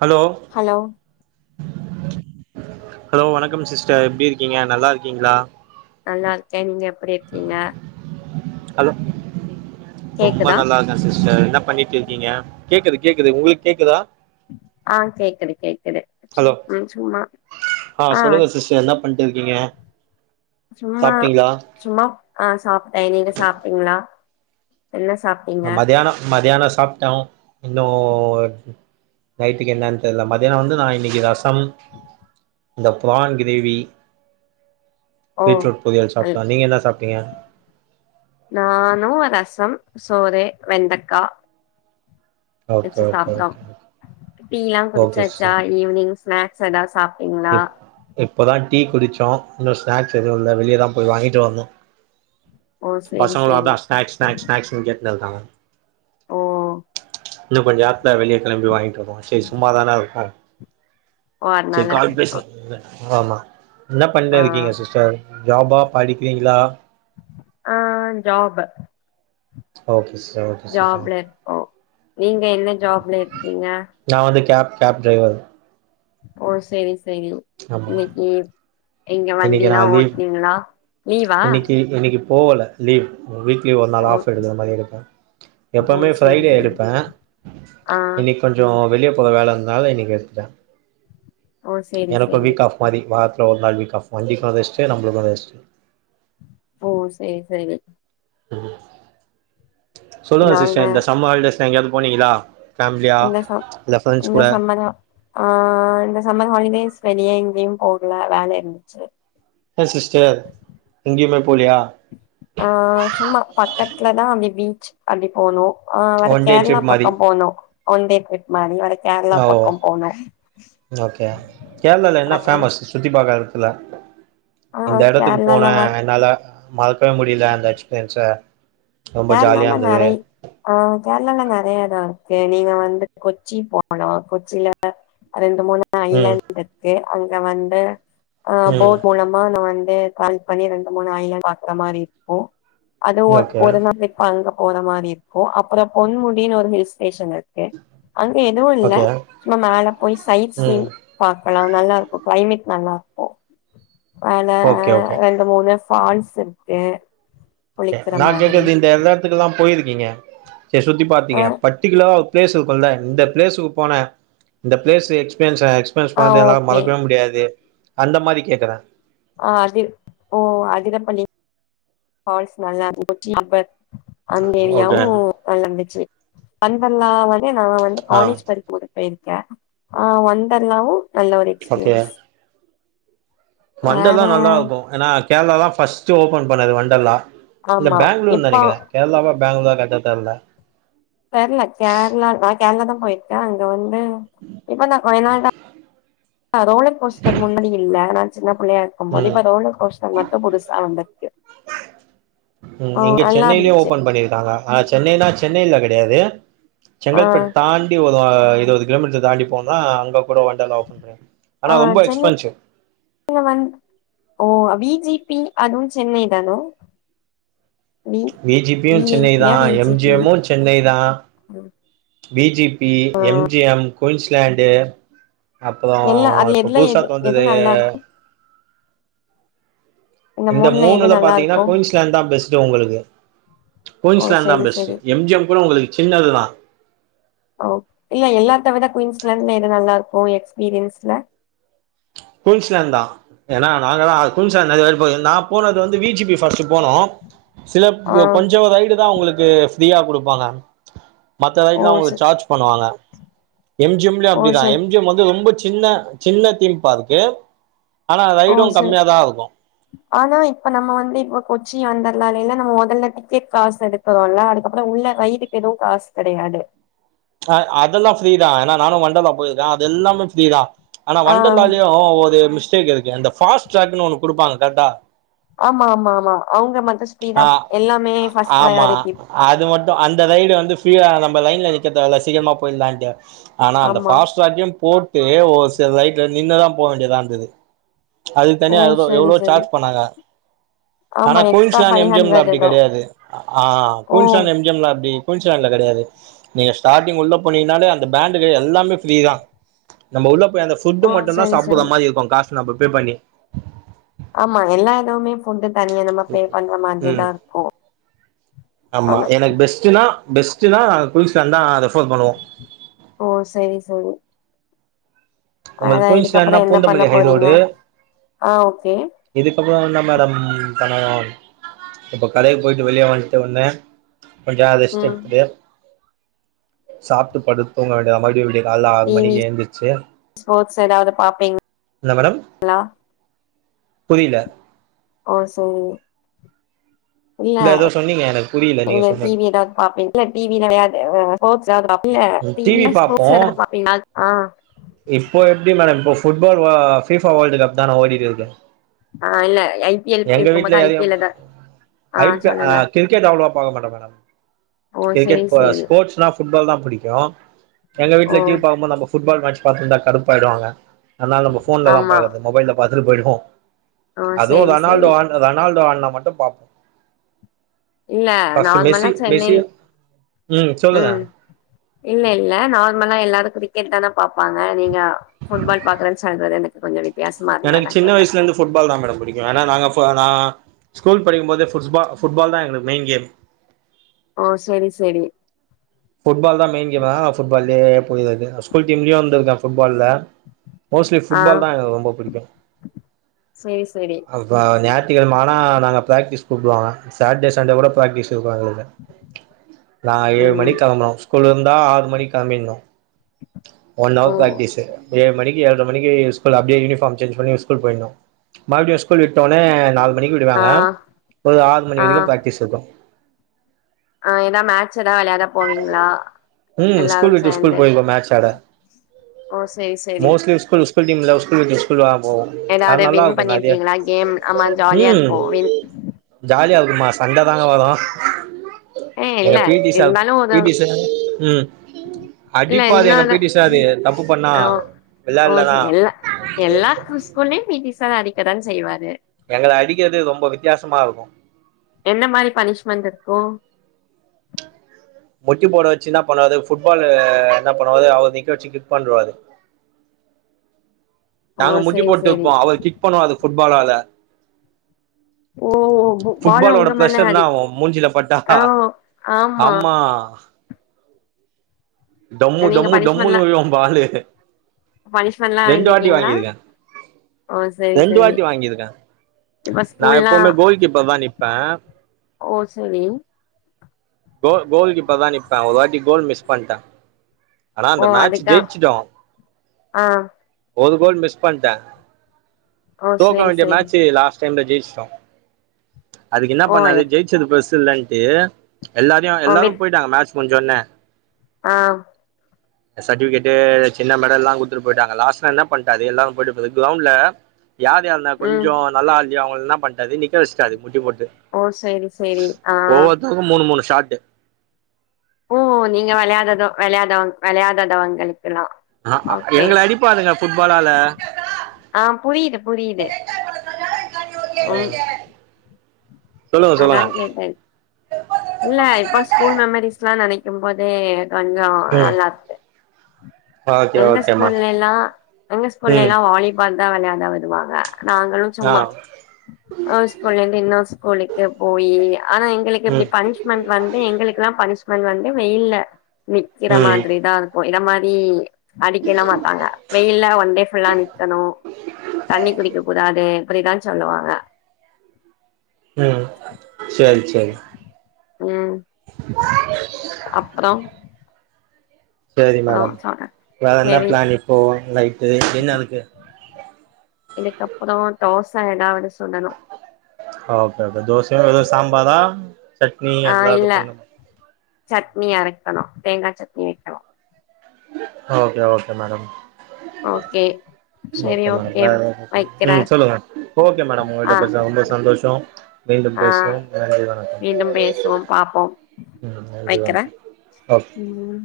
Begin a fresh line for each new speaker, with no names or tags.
hello
hello
hello வணக்கம் sister எப்டி இருக்கீங்க நல்லா இருக்கீங்களா
நல்லா இருக்க நீங்க எப்டி இருக்கீங்க
ஹலோ ரொம்ப
கேக்குதா
நல்லாருக் க சிஸ்டர் என்ன பண்ணிட்டு இருக்கீங்க கேக்குது கேக்குது உங்களுக் கேக்குதா
ஆ கேக்குது கேக்குது
ஹலோ
ம் சும்மா ஆ
ட்டு என்ன பண்ட்டு இருக்கீங்க
சும்மா
சாப்ட்டீங்களா
சும்மா ஆ சாப்டே நீங்க சாப்டீங்களா என்ன சாப்
அ மதியானோ மதியானோ சாப்டோ இன்னு நைட்டுக்கு என்னான் தெர்ல மதியானோ வந்து நா இன்னக்கி ரசம் இந்த ப்ரான் கிரேவி
ஓ
பீட்ரூட் பொறியல் சாப்ட்டோ நீங்க என்னா சாப்ட்டீங்க
நானு ரசம் சோறு வெந்தக்கா
ஓகே
வச்சு
ஓகே
சாப்ட்டோ
ஓகே
டீல்லா
ஓகே
குடுச்சாச்சா
சிஸ்டர்
ஈவ்னிங் ஸ்நாக்ஸ் எதாவது சாப்ட்டீங்களா
இப்ப தா டீ குடுச்சோ இன்னு ஸ்நாக்ஸ் எதுவு இல்ல வெளிய தா போய் வாங்கிட்டு வரனு
ஓ சேரி
பசங்களு
சேரி
அதா ஸ்நாக்ஸ் ஸ்நாக்ஸ் ஸ்நாக்ஸுன் கேட்டுனு இருக்காங்க
ஓ
இன்னு கொஞ்ச நேரத்துல வெளிய கெளம்பி வாங்கிட்டு வருவோ சேரி சும்மாதான இருக்கோ
ஓ
செரி
அதனால
கால் பேச ஆமா என்ன
ஆ
பண்ணு இருக்கீங்க சிஸ்டர் ஜாபா படிக்கிறீங்களா
ஆ ஜாப்பு
ஓகே சிஸ்டர் ஓ
ஜாப்ல இருக்கோ நீங்க என்ன ஜாப்ல இருக்கீங்க
நா வந்து கேப் கேப் டிரைவர்
ஓ சேரி செரியு
ஆமா
இன்னக்கி நீங்க
இன்னைக்கு நா
வண்டில்லா ஓட்னீங்களா லீவா
இன்னிக்கு போகல லீவ் வீக்லி ஒரு நாள்
ஓ
ஆஃப் எடுக்குற மாரி இருப்ப
ஓ
எப்பவுமே
சேரி
ஃபிரைடே
சேரி
எடுப்ப
ஆ
இன்னிக் கொஞ்சோ வெளிய போற வேல இருந்தனால இன்னிக்கு எடுத்த
ஓ சேரி
எனக்கு
சேரி
வீக் ஆஃப் பாதி வாரத்துல ஒரு நாள் வீக் ஆஃப் மாதிரி இப்ப ரெஸ்டு நம்மளுக்கு ஒரு ரெஸ்டு
ஓ சேர் சேரி
சொல்லுங்க
நாங்க
சிஸ்டர் இந்த சம்மர் ஹாலிடேஸ்ல எங்கயாவது போனீங்களா ஃபேமிலியா
இந்த ச
இல்ல ஃப்ரெண்ட்ஸ்
இந்த
கூட
சம்மர் ஆ இந்த சம்மர் ஹாலிடேஸ் வெளிய இங்கயு போகல வேல இருந்ச்சு
ஏ சிஸ்டர் எங்கயுமே போலியா
ஆ சும்மா பக்கத்துல தா அப்டி பீச் அப்டி போனோ ஆ வர்ர
ஒன் டே
கேரளா
ட்ரிப் மாரி
பக்க போனோ ஒண்டே டிரிப் மாரி வட கே
ஓ ஓகே கேரளால என்ன
வேற
ஃபேமஸ் சுத்தி பாக்கற எடத்துல
ஆ
இந்த எடத்துக்கு
கேரளால
போனே
வ
அதுனால மறக்கவே முடியல அந்த எக்ஸ்பீரியன்ஸ ரொம்ப ஜாலியா
கேரளால
இருந்தது
நெறை ஆ கேரளால நெறைய எடோ இருக்கு நீங்க வந்து கொச்சி போனு கொச்சில ரெண்டு மூணு
ம்
ஐலாந்து இருக்கு அங்க வந்து அ
ம்
போட் மூலமா நா வந்து வன் பண்ணி ரெண்டு மூணு ஐலான் பாக்குற மாரி இருக்கு அது ஒரு
ஓகே
அதுக்கு அங்க போற மாரி இருக்கு அப்பறோ பொன்முடின் ஒரு ஹில்ஸ் ஸ்டேஷன் இரு கே அங்க எதுவு இல்ல
ஓகே
சும்மா மேல போய் சைட் சீன்
ம்
பாக்கலா நல்லாருக்கு கிளைமேட் நல்லாருக்கு மேல ஆ
ஓகே ஓகே
ரெண்டு மூணு ஃபால்ஸ் இருக்கு
டே
குளிக்கிற
நா
மாதிரி
கேக்கறது இந்த எல்லா எடத்துக்கலா போயிருக்கீங்க சரி சுத்தி
ஆ
பாத்தீங்க பர்டிகுலரா பிளேஸு இருக்குல இந்த பிளேஸுக்கு போனே இந்த பிளேஸு எக்ஸ்பீரியன்ஸ எக்ஸ் பிரியன்ஸ்
ஆ
பண்ணது என்னால
ஓகே
மறக்கவே முடியாது அந்த மாரி கேக்குறே
ஆ அது ஓ அதிரப்பலி ஃபால்ஸ் நல்லாயிருந்துச்சு அப்ப அந்த
ஓகே
ஏரியாவு நல்லா இருந்துச்சு ஒண்டர்லா வந்து நாங்க வந்து
ஆ
காலேஜ் படிக்கும் போது போயிருக்கே ஆ ஒட்டர்லாவு நல்ல ஒரு எக்ஸ்பீரியன்ஸ் வேற
ஒண்டர்லா நல்லா இருக்கு ஏனா கேரளா தா ஃபர்ஸ்ட்டு ஓபன் பண்ணது ஒண்டர்லா இல்ல
ஆமா
பேங்ளூர்ன்
இப்போ
நெனைக்கிறே கேரளாவா பேங்ளூரா கரெக்ட்டா தெரில
தெர்ல கேரளா நா கேரளா தா போயிருக்கே அங்க வந்து இப்பதா ஒரு ரெண்டு நாள்தா ஆ ரோலர் கோஸ்டர் முன்னாடி இல்ல சின்ன பிள்ளையா இருக்கும்போது
ம்
இப்போ ரோலர் கோஷ்டர் மட்டோ புதுசா வந்துருக்கு
ம் இங்க சென்னையிலே
இருந்துச்சு
ஓபன் பண்ணிருக்காங்க ஆனா சென்னைனா சென்னைலே கெடையாது
ஆ
செங்கல்பட் தாண்டி ஒரு இருவது கிலோமீட்டர் தாண்டி போனா அங்க கூட ஒண்டலோ ஓபன் பண்ணிருக்
ஆ சென்னை வந்து ஓ வி ஜி பி அதுவோ சென்னை தான
வீ ஜி பி யோ
வி ஐ
சென்னை
பி
தா
யா V
M G
P
M மோ சென்னை தா V G P M G M Queensland அப்றோ
எல்லா அதுல
இப்ப
எதுல
புதுசா
எது எது
தொந்தது
நல்லா இருக்கு
இந்த
எது
மூணுல
நல்லா
பாத்தீங்னா
இருக்கு
குயின்ஸ் லேண்டு தா பெஸ்ட் உங்களுக்கு
ஓ
குயின்ஸ்லேண்டு தா
செரி
பெஸ்ட்
செரி
எம் ஜி எம் கூட உங்களுக்கு சின்னது தா
ஓ இல்ல எல்லாத்தவிட குயின்ஸ்லேண்டுல எது நல்லா இருக்கோ எக்ஸ்பீரியன்ஸ்ல
குயின்ஸ்லேந்தா ஏனா நாங்க தா குயின்ஸ்லேண்டு ஏறி போயிருந்தா போனது வந்து வி ஜி பி பஸ்ட் போனோ சில
ஆ
கொஞ்சோ ரைடு தா உங்களுக்கு ப்ரீயா குடுப்பாங்க மத்த
ஓ
ரைடுலா
செ
உங்களுக்கு சார்ஜ் பண்ணுவாங்க எம் ஜி எம்
ஓ
அப்டிதா
செரி
எம் ஜி எம் வந்து ரொம்ப சின்ன சின்ன தீம் பார்க் கு ஆனா
ஓ
ரைடோ
செரி
கம்மியதா இருக்கோ
ஆனா இப்ப நம்ம வந்து இப்ப கொச்சி ஒண்டர்லால நம்ம மொதல்ல டிக்கேட் காசு எடுத் தோல அதுக்கப்றோ உள்ள ரைடுக்கு எதுவோ காசு கெடையாது
ஆ அதல்லா ஃப்ரீ தா ஏனா நானு ஒண்டர்லா போயிரு ஆ அது எல்லாமே ஃப்ரீ தா ஆனா
ஆ
ஒண்டர்லாலயு ஒரு மிஸ்டேக் இருக் கு அந்த ஃபாஸ்ட் ட்ராக்னு ஒன்னு குடுப்பாங்க கரட்டா
ஆமா ஆமா ஆமா அவுங்க வந்து
ஆ
ஸ்பீடாப் எல்லாமே பஸ்ட்
ஆமா
ப்ரையாரிட்டி
அது மட்டோ அந்த ரைடு வந்து ப்ரீயா நம்ம லைன்ல நிக்க தேவல சீக்கிரமா போயிலான்ட்டு ஆனா அந்த
ஆமா
பாஸ்டிராக்கே போட்டு ஒரு சில ரைட்ல நின்னா தா போக வேண்டியதாந்தது அதுக்கு
ஓ
தனியா எவ்ளோ
செரி
எவ்ளோ
செரி
சார்ஜ் பண்ணாங்க ஆனா
ஆமா extra
Queensland
five
M G M ல
ஹண்ட்ரட்
அப்டி
எதோ
கெடையாது ஆ
ஓ
குயின்ஸ்லேன்ட் எம் ஜி எம் லா எப்டி குயின்ஸ்லேன்ட் ல கெடையாது நீங்க ஸ்டார்டிங் உள்ள போனீங்னாலே அந்த பேண்டு எல்லாமே ப்ரீ தா நம்ம உள்ள போய் அந்த புட்டு
ஓ
மட்டுதா
சரி
சாப்புற
சரி
மாரி இருக்கோ காசு நம்ம பே பண்ணி
ஆமா எல்லா இதுவுமே புட்டு தனியா நம்ம பே பண்ற மாதிரி
ம்
தா இருக்கோ
ஆமா எனக்கு பெஸ்ட்டுனா பெஸ்ட்டுனா குயின்ஸ்லேண்ட் தா ரெபர் பண்ணுவோ
ஓ செரி செரி
உங்குளுக்
இதுக்கப்புற
குயின்ஸ்லேண்ட்னா
என்ன பண்ண
பூந்தமல்லி
போறீங்க
ஹைரோடு
ஆ ஓகே
இதுக்கப்றோ தா மேடோ பண்ணனு இப்ப கடைக்கு போயிட்டு வெளிய வன்ட ஒனே கொஞ்ச ரெஸ்ட்
ம்
எடுத்துட்டு சாப்ட்டு படுத்து தூங்க வேண்டியதா மறுபடியோ விடிய கால ஆறு
டி வி
மணிக்கு எந்துச்சி
ஸ்போர்ட்ஸ் ஏதாவது பாப்பேன்
ந மேடம் புரில
ஓ சோ
இல்ல ஏதோ சொன்னிங்க
நீங்க டிவி ஏதாது பாப்பிங்க இல்ல டிவி கெடையாது ஸ்போர்ட்ஸ்ஸாது பாப்பே இல்ல டிவி ஸ்போர்ட்ஸ் எதாது பாப்பிங்கலா ஆ
இப்போ எப்டி மேடம் இப்போ புட்பால் ஆ பிபா வேல்டு கப் தான ஓடினு இருக்கு
ஆ இல்ல ஐ பி எல்
எங்க வீட்ல
இருக்கும்போது ஐ
எதையோ
பி எல் ஏதா
ஐப் ஆ கிரிக்கெட் அவ்ளவா பாக்க மாட்டோ மேடோ
ஓ
கிரிக்கெட்
சரி
ப
சரி
ஸ்போர்ட்ஸ்னா புட்பால் தா புடிக்கோ எங்க
ஓ
வீட்ல டிவி பாக்குபோது நம்ம புட்பால் மேட்ச் பாத்து இருந்தா கடுப்பா ஆயிடுவாங்க அதனால நம்ம போன்லதா
ஆமா
பாக்கறது மொபைல பாத்துட்டு போய்டுவோ
ஓ
தோ
சரி
ரனால்டோ
சரி
ஆட்னா ரனால்டோ ஆட்னா மட்டு பாப்போ
இல்ல
ஃபர்ஸ்ட்
நார்மலா
மிஸ்யூ மிஸ்யூ
சென்னைல்
ம் சொல்லுங்க
இல்ல இல்ல நார்மலா எல்லாரு கிரிக்கெட்தான பாப்பாங்க நீங்க ஃபுட்பால் பாக்குறே சாய்ந்தரோ வரைக்கு எனக்கு கொஞ்சோ வெயிட்
எனக்கு சின்ன வயசுலந்து ஃபுட்பால்தா மேடம் பிடிக்கு ஏனா நாங்க நா ஸ்கூல் படிக்கும்போது ஃபுட்ஸ்பால் ஃபுட்பால்தா எங்களுக்கு மெயின் கேம்
ஓ சேரி சேரி
ஃபுட்பால்தா மெயின் கேம்மா ஃபுட்பாலேயே [unintelligible] ஸ்கூல் டீம் நியூவா வந்திருக்க ஃபுட்பால்ல மோஸ்ட்லி
ஆ
ஃபுட்பால்தா எனக்கு ரொம்ப புடிக்கு
செரி செரி
ஆ இப்ப ஞாயித்துகிழம ஆனா நாங்க ப்ராக்டிஸ் கூப்டுவாங்க சாட்டே சண்டே கூட ப்ராக்டிஸ் இருக்கு எங்களுக்கு நா ஏழு மணி
ம்
கெளம்ணு ஸ்கூல் இருந்தா ஆறு மணி கெளம்பிட்ணு ஒன்
ஓ
ஹவர் பிராக்டிஸு ஏழு மணிக்கு ஏழ்ர மணிக்கு ஸ்கூல் அப்டியே யூனிஃபார்ம் சேஞ்ச் பண்ணி ஸ்கூல் போய்ட்ணு மறுபடியு ஸ்கூல் விட்டோனே நாலு மணிக்கு
ஆ
விடுவாங்க ஒரு ஆறு மணி
ஆ
வரைக்கு ப்ராக்டிஸ் இருக்கு
ஆ ஏதா மேட்ச் எதாது வெளையாட போவீங்களா
ம்
எல்லாரு
ஸ்கூல் விட்டு ஸ்கூல்
சேர்ந்து
போயிருக்கோ மேட்ச் ஆட
ஓ சேர் சேரி
[unintelligible] ஒரு ஸ்கூல் இன்னோர் ஸ்கூல்லா போவோ
ஏதாவது
அது நல்லா
வின்
இருக்கு நெறைய
பண்ணிர்க்கீங்களா கேம் ஆமா ஜாலியா
ம்
இருக்கு வின்
ஜாலியா இருக்குமா சண்ட தாங்க வரு
ஹே இல்ல இருந்தாலு
பீ
ஒரு
டி சார் ம்
இல்ல
அடிப்பாரு எங்க
இன்னொரு
பீ டி சாரு தப்பு பண்ணா
ஓ ஓ
வெள்ளாலேன்னா
எல்லா எல்லா ஸ்கூல்லயு பீ டி சார் அடிக்கதா செய்வாரு
எங்கள அடிக்கிறது ரொம்ப வித்யாசமா இருக்கு
என்ன மாரி பனிஷ்மெண்ட் இருக்கு
முட்டி போட வச்சு என்ன பண்ணுவாரு ஃபுட்பால் என்ன பண்ணுவாரு அவரு நிக்க வச்சு கிக் பண்டுவாரு
[inaudible]
நாங்க முட்டி
சேரி சேரி
போட்டுருப்போ அவரு கிக் பண்ணுவாரு அது ஃபுட்பாலால
ஓ பால
ஃபுட்பாலோட
உங்க மேல
ப்ரெஷர் என்ன
அடி
ஆவு மூஞ்சில ஆ டொம்மு
நீங்க
டொம்மு டொம்முனு
பனிஷ்மெண்ட்லா
விழும் பாலு
பனிஷ்மெண்ட்லா
ரெண்டு வாட்டி
வாங்கிருக்கீங்களா
வாங்கிருக்கே
ஓ சேரி
ரெண்டு
சேரி
வாட்டி வாங்கிருக்கே
இப்ப
நான்
ஸ்கூல்லா
எப்பவுமே கோல் கீப்பராதா நிப்பே
ஓ செரிங்
கோ கோல்கீப்பராதா நிப்பே ஒரு வாட்டி கோல் மிஸ் பண்டே ஆனா
ஓ
அந்த மேட்ச்
அதுக்கா
ஜெயிச்சிடோ
ஆ
ஒரு கோல் மிஸ் பண்டே
ஓ
தோக்க
சேரி
வேண்டிய
சேரி
மேட்சு லாஸ் டைம்ல ஜெயிச்சிட்டோ அதுக்கு என்ன
ஓ
பண்ணாரு
எப்
ஜெயிச்சது பெருஸ் இல்லேன்ட்டு எல்லாரையு
ஓ
எல்லாரு
வித்
போயிட்டாங்க மேட்ச் முடிஞ்சோன்னே
ஆ
சர்டிபிக்கட்டு சின்ன மெடல்லா கொத்துட்டு போயிட்டாங்க லாஸ்ட்ல என்ன பண்டாரு எல்லாரு போயிட்ட பிறகு கிரௌண்ட்ல யார் யார்லா
ம்
கொஞ்சோ நல்லா ஆட்லயோ அவங்கள்ளா என்ன பண்ட்டாரு நிக்க வச்டாரு முட்டி போட்டு
ஓ சேரி சேரி ஆ
மூனு மூனு ஷாட்டு
ஓ நீங்க விளையாதத விளையாதவங்க விளையாதாதவங்களுக்கெல்லா
ஆ எங்கள அடிப்பானுங்க புட்பாலால
ஆ புரியுது புரியுது ம்
ஆ
அதா கேட்டே இல்ல இப்போ ஸ்கூல் மெமரிஸ் எல்லா நெனைக்கும் போதே கொஞ்ஜோ
ம்
நல்லாருக்கு
ஓகே
எங்க
ஓகேம்மா
ஸ்கூல்ல எல்லா எங்க ஸ்கூல்ல
ம்
எல்லா வாலிபால் வந்தா விளையாதா வருவாங்க நாங்களு
ஆ
சும்மா ஒரு ஸ்கூல்ல இருந்து இன்னோ ஸ்கூலு போயி ஆனா எங்களுக்கு இப்படி
ம்
பனிஷ்மென்ட்டு வந்து எங்களுக்கெல்லா பனிஷ்மென்ட்டு வந்து வெயில்ல நிக்குற
ம்
மாதிரி தா இருக்கு இத மாதிரி அடிக்கல்லா மாட்டாங்க வெயில்ல ஒன் டே ஃபுல்லா நிக்கனு தண்ணி குடிக்க கூடாது அப்டித்தா சொல்லுவாங்க
ம் செரி செரி
ம்
[unintelligible]
அப்றோ
சரி
அப்றோ
மேடம்
சொல்றே
வேற என்ன
செரி
பிளான் இப்போ நைட்டு டின்னருக்கு
இதுக்கப்புறோ தோச எதாவது சுடனு
ஓகே ஓகே தோச எதா சாம்பாதா
ஆ இல்ல சட்னி அரைக்கனு தேங்கா சட்னி வக்கனு
ஓகே ஓகே மேடம்
ஓகே சரி ஓகே வைக்கிறே
ம் சொல்லுங்க ஓகே மேடம் உங்க கிட்ட
ஆ
பேசுங்க ரொம்ப சந்தோஷ மீண்டு
ஆ
பேசுவோம் நன்றி வணக்கம்
மீண்டும் பேசுவோம் பாப்போம்
உம் நன்றி வணக்கம் ஓகே
உம்